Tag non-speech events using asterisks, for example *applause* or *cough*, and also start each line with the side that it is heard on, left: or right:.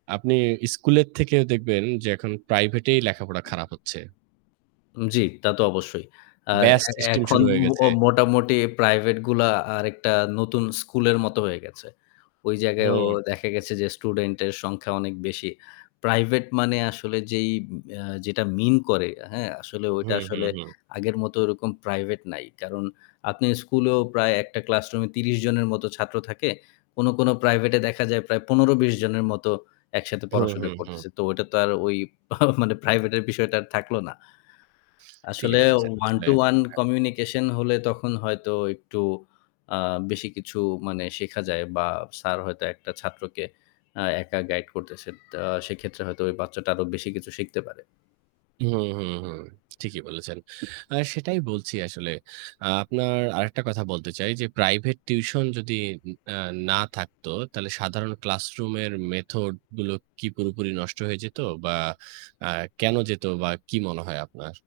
right: আপনি স্কুলের থেকেও দেখবেন যে এখন প্রাইভেটেই লেখাপড়া খারাপ হচ্ছে।
left: উম জ্বি, তা তো অবশ্যই। আ
right: ব্যাচ
left: এ
right: সিস্টেম
left: এখন
right: শুরু হয়ে
left: ম
right: গেছে।
left: মোটামুটি প্রাইভেটগুলা আরেকটা নতুন স্কুলের মতো হয়ে গেছে। ওই জায়গায়ও
right: হুম।
left: দেখা গেছে যে, স্টুডেন্টের সংখ্যা অনেক বেশি। প্রাইভেট মানে আসলে যেই উম আ যেটা মিন করে, হ্যাঁ আসলে ওইটা
right: হুম, হুম,
left: আসলে
right: হুম।
left: আগের মতো ওরকম প্রাইভেট নাই। কারণ আপনি স্কুলেও প্রায় একটা ক্লাসরুমে ৩০ জনের মতো ছাত্র থাকে। কোনো, কোনো প্রাইভেটে দেখা যায় প্রায় ১৫-২০ জনের মতো একসাথে
right: হুম,
left: পড়াশোনা
right: হুম, হুম।
left: করতেছে। তো ওটা তো আর ঐ *chuckles* মানে প্রাইভেটের বিষয়টা আর থাকল না।
right: ঠিকই
left: আসলে
right: বলেছেন,
left: ওয়ান
right: আসলে
left: টু ওয়ান
right: হ্যাঁ।
left: কমিউনিকেশন হলে তখন হয়তো একটু আ বেশি কিছু মানে শেখা যায় বা স্যার হয়তো একটা ছাত্রকে আ একা গাইড করতেছে তা সেক্ষেত্রে হয়তো ওই বাচ্চাটা আরো বেশি কিছু শিখতে পারে।
right: হুম, হুম, হুম ঠিকই বলেছেন। *smacks lips* আ সেটাই বলছি আসলে। আপনার আরেকটা কথা বলতে চাই যে প্রাইভেট টিউশন যদি উম আ না থাকতো, তাহলে সাধারণ ক্লাসরুমের মেথড গুলো কি পুরোপুরি নষ্ট হয়ে যেত বা আ কেনো যেত বা কি মনে হয় আপনার?